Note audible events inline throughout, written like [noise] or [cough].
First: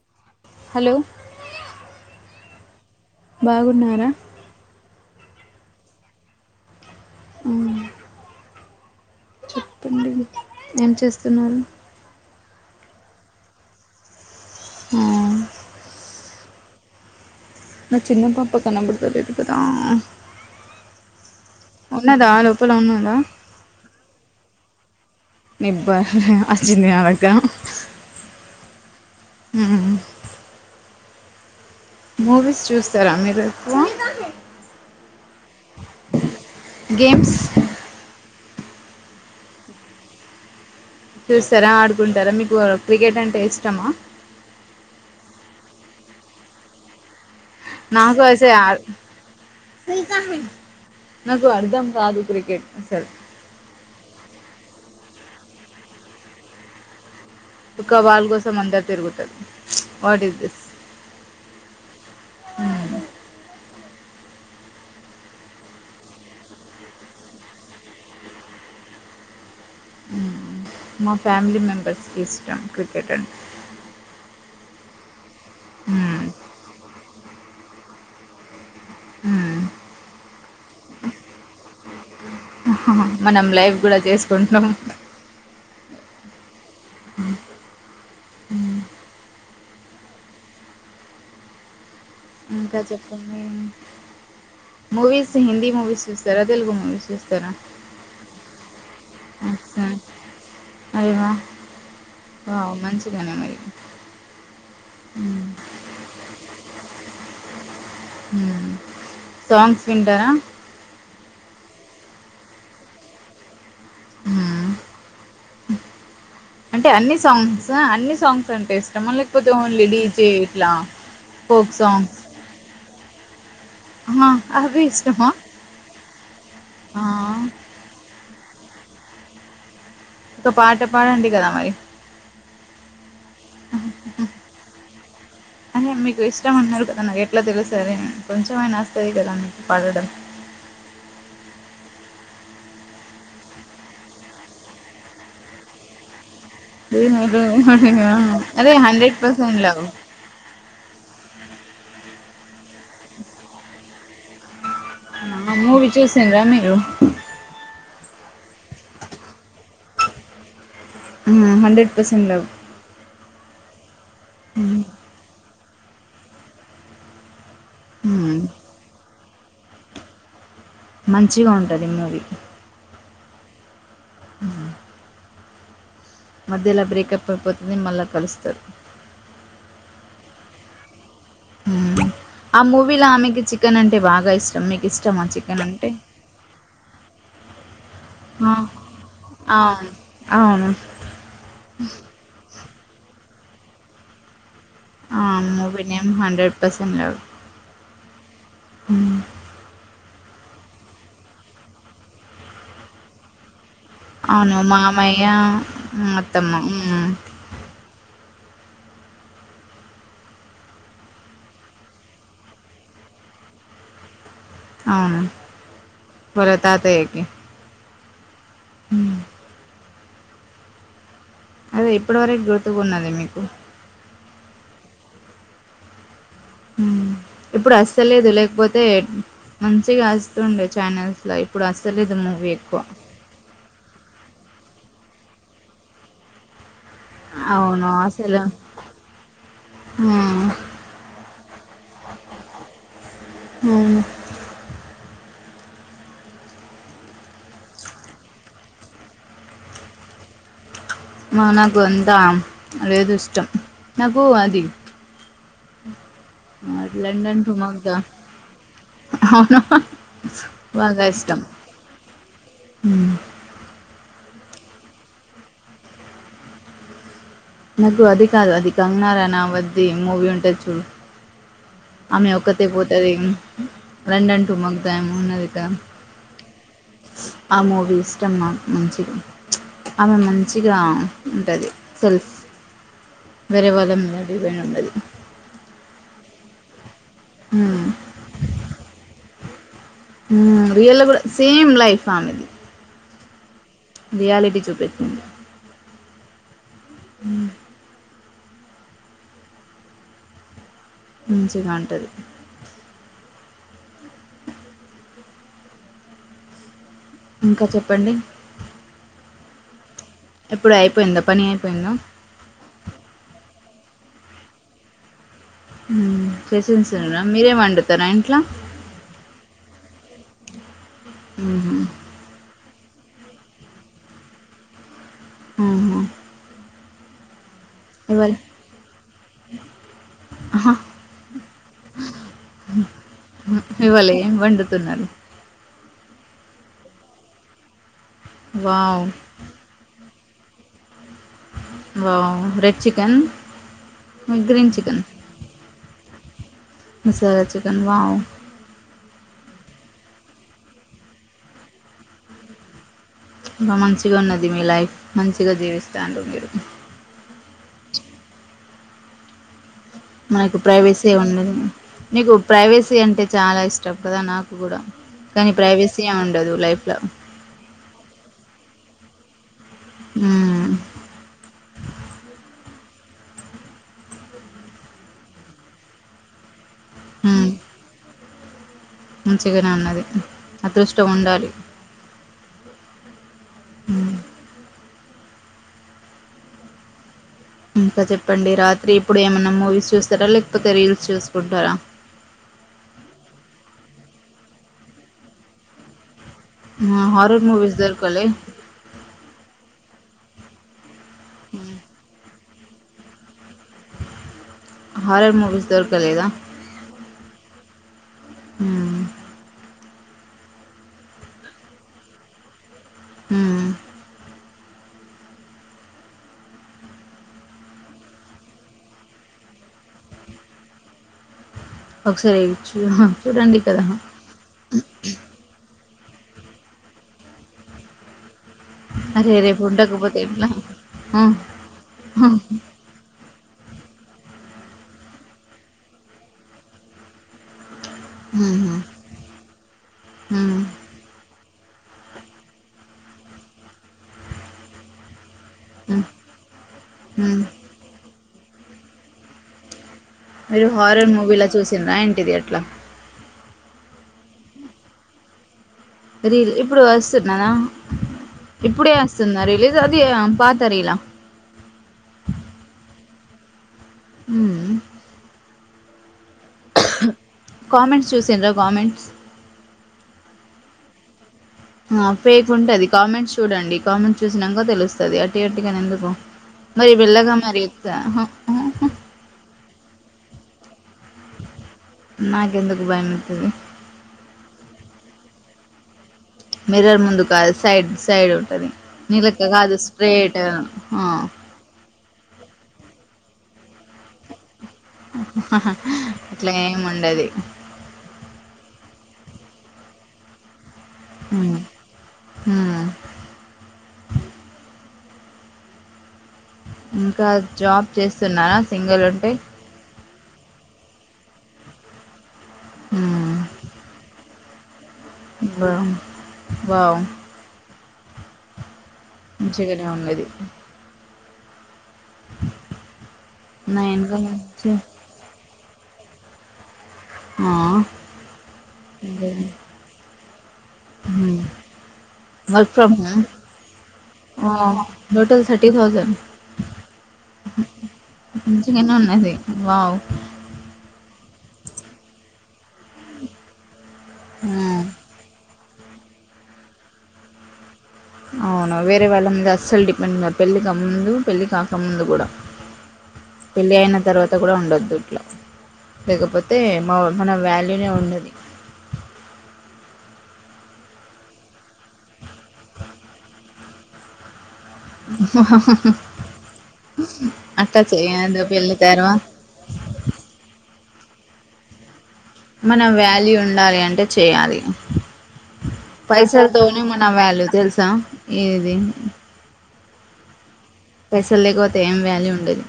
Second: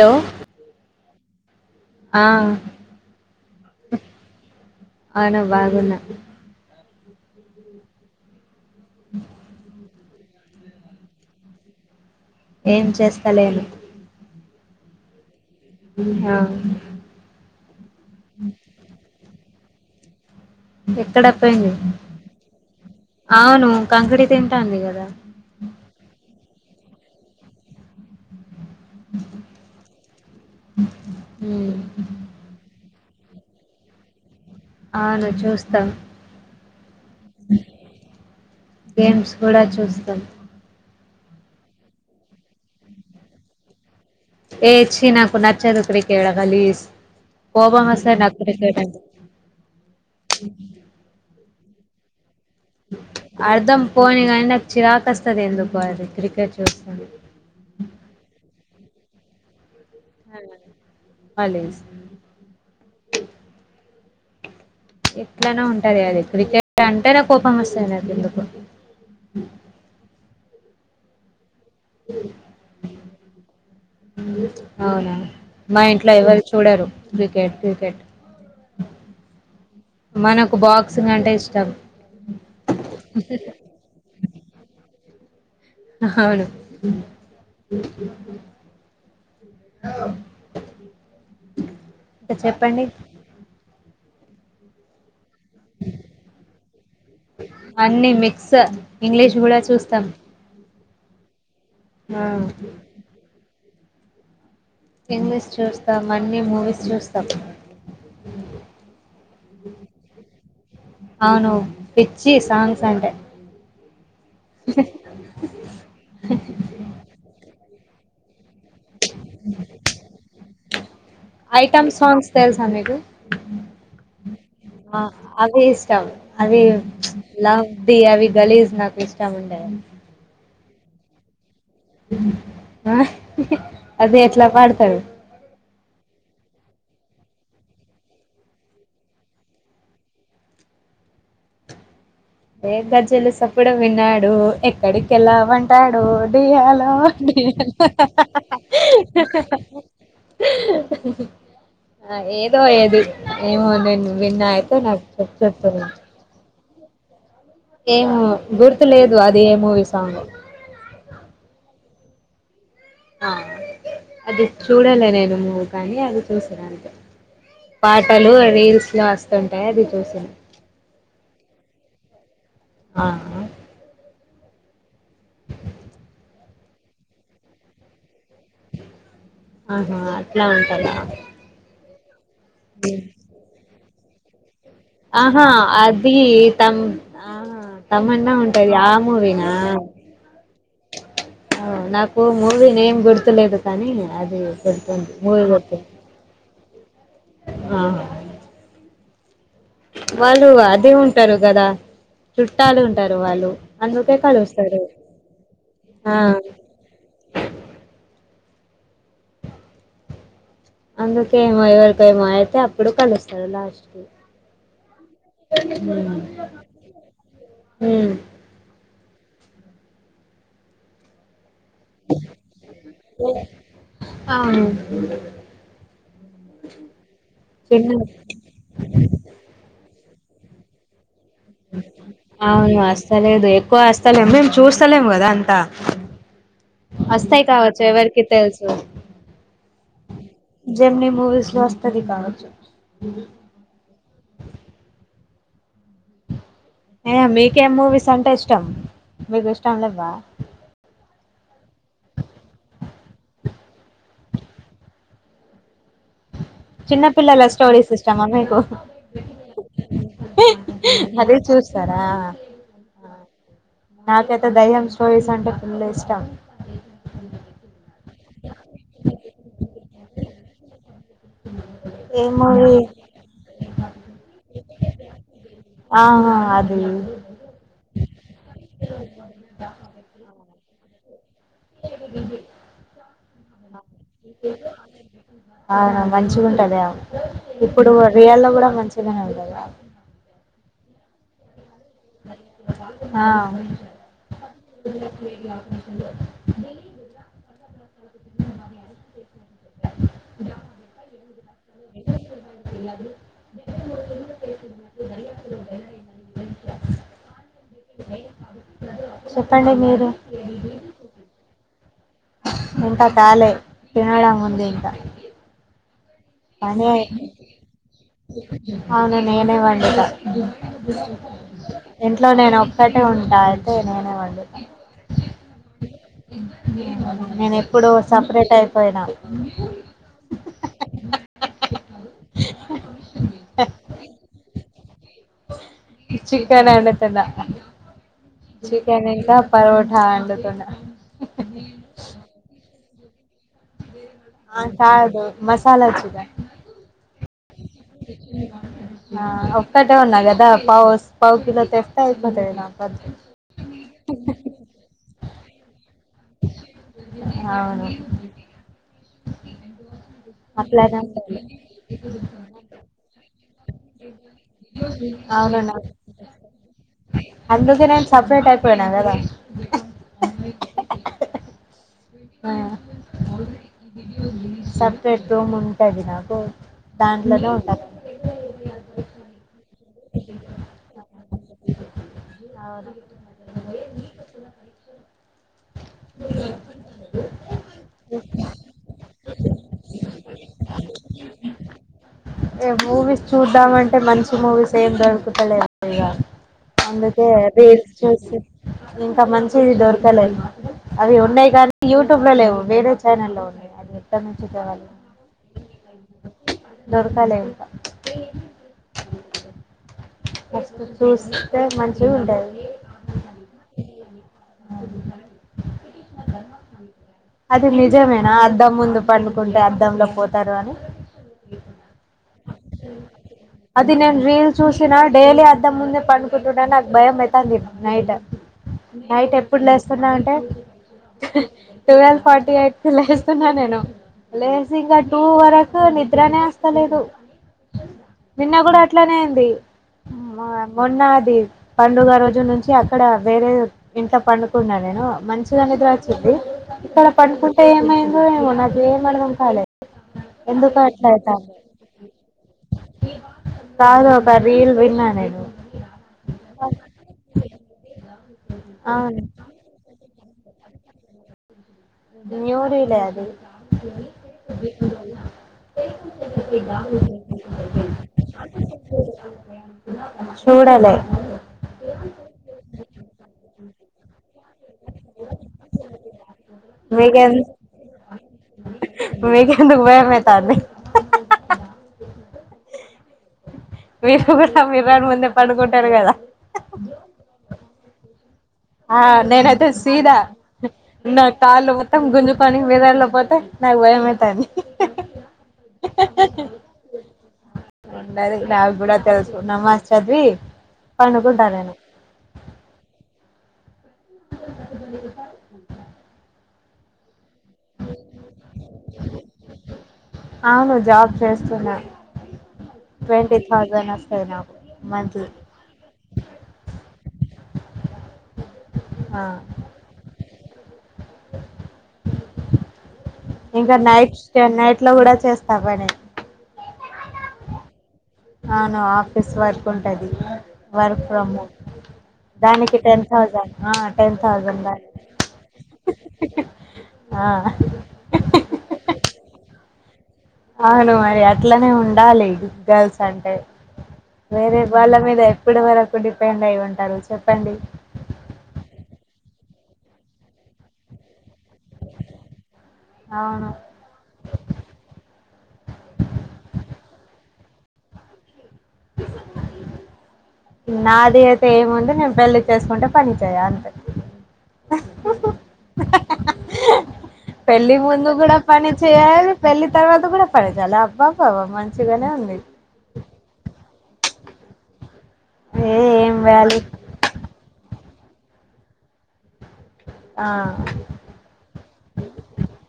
లో హలో ఆ బాగున్నారా అవును బాగున్నా ఉమ్ ఉమ్ ఏం చేస్తున్నారు ఏం చేస్తలేను ఆ ఉమ్ హా నా చిన్న పాప కనబడతలేదు కదా ఎక్కడ ప్ పెంది ఉన్నదా లోపల ఉన్నదా అవును కాంకిడి తిన్ తాంది కదా నిబ్బ హ హ అచ్చింది నాదంక ఉమ్ ఉమ్ మూవీస్ చూస్తారా మీరు ఎక్కువ అవును చూస్తాం గేమ్స్ గేమ్స్ కూడా చూస్తాం చూసరా ఆడుకుంటారా మీకు క్రికెట్ అంటే ఇష్టమా ఏ చ్చీ నాకు నచ్చదు క్రికెడ్ గాలీస్ నాకు అస నాకు అర్ధం కాదు క్రికె అర్థం పోని కానీ నాకు చిరాకస్తది ఎందుకు అది క్రికెట్ చూస్తుంది ఒక బాల్ కోసం అందరూ తిరుగుతరు అలేస్ దిస్ ఇట్లానో ఉంటది అది క్రికెట్ అంటేనే కోపం వస్తుంది నాకు ఎందుకో హ్మ్. మా ఫ్యామిలీ మే బెస్ట్ ఇష్టం క్రికెట్ అంటె అవునా మా ఇంట్లో ఎవరి చూడరు క్రికెట్ క్రికెట్ హ్మ్. మనకు బాక్సింగ్ అంటే ఇష్టం మనం లైఫ్ కూడా చేసుకుంటున్నాం అహా అవును హ్మ్. ఇంకా చెప్పండి మూవీస్ హిందీ మూవీస్ చూస్తారా తెలుగు మూవీస్ చూస్తారా స ఇంగ్లీష్ కూడా చూస్తాం అల్వా ఆ హ్మ్. ఇంగ్లీష్ చూస్తాం అన్నీ మూవీస్ చూస్తాం హ్మ్. సాంగ్స్ వింటారా అవును పిచ్చి సాంగ్స్ అంటే హ్మ్. అంటే అన్ని సాంగ్స్ ఆ అన్ని సాంగ్స్ అంటే లేకపోతే ఓన్లీ డీజే ఇట్ల ఫోక్ ఐటమ్ సాంగ్స్ తెలుసా మీకు హా అవి ఆ ఇష్టమా అవి ఇష్టం అవి ఆ! చ్ లవ్ ది అవి గలీజ్ నాకు ఇష్టం ఉండయ్ ఒక పాట పాడండి కదా మరి ఆ అదే ఎట్లా పాడతారు మ్ మీకు ఇష్టం అన్నారు కదా నాకు ఎట్లా తెలుస్తది అ కొంచెంమైనా వస్తాది కదా పాడడం ఏ గజ్జెలు సప్పుడు విన్నాడు ఎక్కడికేళ్లావంటాడు డియ్యాలో మీరు డియ్యా అదే హండ్రెడ్ పర్సెంట్ లవ్ ఆ ఏదో అయ్యేది ఏమో నేను విన్నా అయితే నాకు చెప్ చెప్తాను మూవీ చూసిన్ర మీరు ఏం గుర్తు లేదు అది ఏ మూవీ సాంగో ఆ హండ్రెడ్ పర్సెంట్ లవ్ ఆ అది చూడలే నేను మూవీ కానీ అది చూసిన పాటలు మ్మ్ రీల్స్ లో వస్తుంటాయి అది చూసిన మంచిగా ఉంటది మూవీ ఆహా మధ్యలా బ్రేకప్ అయిపోతది మళ్ళా కలుస్తారు ఆహా అట్లా అంటరా మ్మ్ ఆ మూవీల ఆమెకి చికెన్ అం టే బాగా ఇష్టం ఇష్టమా ఆహా చికెన్ అంటే అది తం ఆహా తమన్నా ఉంటది ఆ మూవీనా ఆహ్ అవును నాకు మూవీ నేమ్ గుర్తులేదు కానీ అది గుర్తుంది మూవీ గుర్తుంది ఎం హండ్రెడ్ పర్సెంట్ లవ్ ఆహా మ్మ్ వాళ్ళు అది ఉంటారు కదా చుట్టాలు ఉంటారు వాళ్ళు అందుకే అవును కలుస్తారు మామయ్య ఆ, అత్తమ్మ మ్ అందుకేమో ఎవరికో ఏమో అయితే అప్పుడు కలుస్తారు లాస్ట్ కి అవును వాళ్ళ తాతయ్యకి ఉమ్. మ్మ్ అదే ఇప్పటి వరకు గుర్తుకున్నది మీకు అవును మ్మ్ ఇప్పుడు చిన్న అస్తలేదు లేకపోతే మంచిగా అస్ టుండే ఛానల్ అవును అస్తలేదు ఎక్కువ అస్ స్తలేం మేము చూస్తలేం కదా అంతా అస్తయి కావచ్చు అవును ఎవరికి అసలు తెలుసు మ్మ్ వస్తది కావచ్చు అవును ఏ మీకేం మూవీస్ అంటే ఇష్టం మీకు ఇష్టం లెవ్వా మనకు అంత లేదు ఇష్టం నాకు అది ఆ, లండన్ చిన్నపిల్లల స్టోరీస్ టుమగ్గా ఇష్టమా మీకు అవును బాగా మరి ఇష్టం చూస్తారా మ్మ్ ఆ నాకైతే దయ్యం స్టోరీస్ అంటే ఫుల్లు ఇష్టం నాకు అది కాదు అది కంగనా రనౌత్ ది మూవీ ఉంటది చూడు ఏ ఆమె ఒక్కతే మూవీ పోతది లండన్ టూ మగ దయ్యం ఉన్నదిగా ఆహా అది ఆ మూవీ ఇష్టం నాకు మంచిది ఆమె మం చిగురా ఉంటది సెల్ఫ్ వేరే వల్ లం మేడి వేనున్నది మంచిగుంటదా ఇప్పుడు రియల్ లో కూడా మంచినే [inaudible] గదా హ్మ్ రియల్ లో కూడా సేమ్ లై స్వామిది ఆ రియాలిటీ చూపెట్టిన్ మంచిగా ఉంటాది ఇంకా చెప్పండి చెప్పండి మీరు ఇప్పుడు అయిపోయిందా పని అయిపోయిందా ఇంకా కాలే తినడం ఉంది ఇంకా కానీ చేసింసారా మీరేం వండుతారా ఇంట్ల అవును నేనే ఇంట్లో నేను ఒక్కటే ఉంటా అయితే నేనే వండుతా నేను. ఇప్పుడు ఇవాళ సపరేట్ అయిపోయినా. హ్ ఆహ్. ఆహా ఆహ్. ఇవ్వలే వండు తున్నారు. చికెన్ వండుతున్న. చికెన్ వావ్ ఇంకా పరోటా వండు. తున్న వావ్ రే చికెన్ ఆ గ్రీన్ చికెన్ కాదు మసాలా చికెన్ మసాలా చికె వావ్ ఆహా ఒక్కటే ఉన్నా కదా పావు పావు కిలో తెస్తా అయిపోతాది నా ఇంకా మంచిగా ఉన్నది మీ లైఫ్ మంచిగా జీవిస్తా డు మీరు అవును మనకు అట్లానే ప్రైవేసీ ఉండాలి ఉండదు నీకు ప్రైవసీ అంటే చా చాలా ఇష్టం కదా నాకు కూడా కానీ అవునన్నా ప్రైవేసీ ఏమి ఉండదు లైఫ్ లా పోయానా కదా ఉ ఆ సపరేట్ రూమ్ ఉంటుంది నాకు దాంట్లోనే ఉంట మంచిగానే అన్నది అదృష్టం ఉండాలి అవును అ ఇంకా చెప్పండి రాత్రి ఇప్పుడు ఏమైన్నా మూవీస్ చూస్తారా లేకపోతే రీల్స్ చూసుకుంటారా మూవీస్ చూద్దామంటే మంచి మూవీస్ ఏం దొరుకుతలేదు ఇగా అందుకే హారర్ మూవీస్ రీల్స్ దొరకలే చూసి ఇంకా మంచి చిది దొరకాలమా అవి ఉన్నాయి కానీ యూట్యూబ్ లో లేవు వేరే ఛానల్ల్లో ఉన్నాయి అది ఇంటర్ హారర్ మూవీస్ దొరకలేదా దొరకాల ఇంకా అ ఉ అది నిజమేనా అద్దం ముందు పండుకుంటే అద్దంలో పోతారు అని ఒకసారివి చూ చూడండి కదా అది నేను రీల్ డైలీ ఆ ఇంత ముందే పండుకుంటుంటే నాకు భయంమయితాంది నైట్ నైట్ అరే రేపు ఎప్పుడు లేస్తున్నా ఉండకపోతే అంటే ఎట్లా ఆ ట్వెల్వ్ ఫార్టీ అట్ లే న్నా నేను లేసి ఇంకా టూ వరకు నిద్రనే వస్తలేదు ఉహు నిన్న కూడా అట్లనే అయింది ఉమ్ మొన్నది పండుగ రోజు నుంచి అక్కడ వేరే ఇంట్లా పండుకున్నా నేను మంచిగా నిద్ర ఉమ్ వచ్చిద్ది ఇక్కడ ఉమ్ పండుకుంటే ఏమైందో ఏమో నాకి ఏం అర్థం కాలే మీరు హార్రర్ మూవీలా చూసిన్రా ఏంటిది ఎట్లా కాదు [inaudible] రీల్ విన్నానేను రీల్ ఇప్పుడు వస్తున్నానా ఇప్పుడే అవును వస్తున్నా రిలీజ్ పాత రీలా ఎవ్వరు ఈలె ఆది ఉమ్ కామెంట్స్ చూసిండ్రా కామెంట్స్ చూడలే ఆ ఫేక్ ఉంటది కామెంట్స్ చూడండి కామెంట్స్ చూసినాక తెలుసు వది అటు అటుగాని ఎందుకు మరి మీకెం వెల్ళగా మరి ఎందుకు భయమయితంది నాకెందుకు భయమతుంది మీరు కూడా మిర్రర్ ముందే పడుకుంటారు కదా మిర్రర్ ముందు కాదు సైడ్ సైడ్ ఉంటది ఆ నీలెక్క నేను అద కాదు సీదా స్ట్రేట్ ఆ నా కాలు మొత్తం గుంజు కొని బదడలోపోతే నాకు భయమవుతంది అట్లా ఏం ఉండది ఉండది నాకు కూడా తెలుసు నమాస్ చదివి పండుకుంటా ఉమ్ నేను ఉమ్ ఇంకా జాబ్ చేస్తున్నారా సింగిల్ ఉంటే అవును జాబ్ చేస్తున్నా ట్వంటీ థౌసండ్ అస్తది నాకు మంత్లీ వె వ వావ్ ఆ మంచిగానే ఉండది ఇంకా నా నైట్ ఇన్కమ్ స్టే వచ్చి నైట్ లొ కూడ చేస్ తగాని ఆ అవును ఆఫీస్ వర్క్ ఉమ్ ఉంటది. వర్క్ ఫ్రమ్ వర్క్ దానికి ఫ్రమ్ టెన్ హోమ్ థౌజండ్ ఆ టెన్ ఆ థౌజండె టోటల్ థర్టీ థౌజండ్ ఆ మంచిగానే ఉన్నది వావ్ అవును మరి అట్లనే ఉండాలి గర్ల్స్ అంటె వేరె ఉమ్ బాల్ల మీదె ఇప్పడి వరకు డిపెండ్ అయి ఉంటారు చెప్పండి అవును వేరే వాళ్ళ మీద అస్సలు డిపెండ్ గా పెళ్లిగా ముందు పెళ్ళి కాకముందు కూడ అవును పెళ్ళి అయిన తర్వాత కూడ ఉండద్దు ఇట్లా లేకపోతే మా మన వాల్యూనె ఉండది నాది అయితె ఏముంది నేను పెళ్లి చేసుకుంటె పని చేయ అంతె పెళ్లి అట్లా ముందు కూడ చేయదు పని పెళ్లి తర్వాత చేయాలి పెళ్లి తర్వాత కూడ పని చేయాలి అబ్బా బబా మంచిగానె ఉంది మన వ్యాల్యూ ఉండాలి అంట్ టె చేయాలి ఏ ఏం వాల్యూ పైసలతోనె మన వ్యాల్యూ తెలుసా ఏది ఆ పైసలు లేకపోతె ఏం వ్యాల్యూ ఉండదు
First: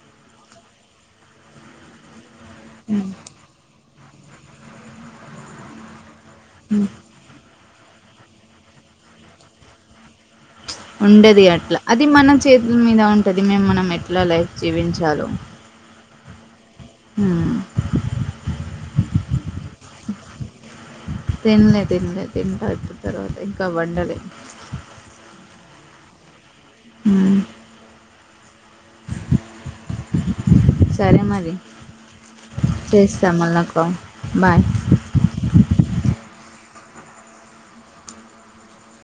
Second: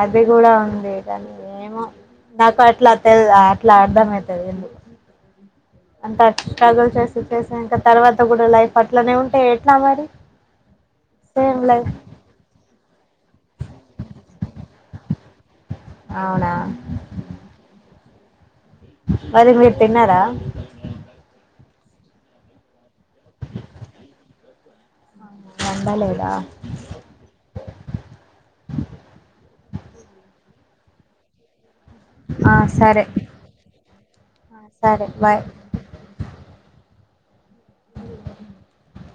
అది కూడ ఉంది కాని ఏమో నాకు అట్లా తెల్ అట్లా బైమైతాది ఎందు అంత స్ట్రగుల్ చేసి ప్లేస్ అయింటాం తర్వాత గుడా లైఫ్ అట్లనె ఉంటె ఎట్ల మరి ఉండది సేమ్ అట్లా లైఫ్ అది మనం చేతుల మీద ఉం టది మే మనం ఎట్ల లైఫ్ జీవించాలో అవునా ఉమ్ మరి మీరు తిన్నారా తినలే తినలే తింటా ఇప్పుడు తర్వాత ఇంకా వండలే వండలేదా హుమ్ సరే మరి ఆ సరే చేస్తా మళ్ళా అక్క బాయ్ సరే బాయ్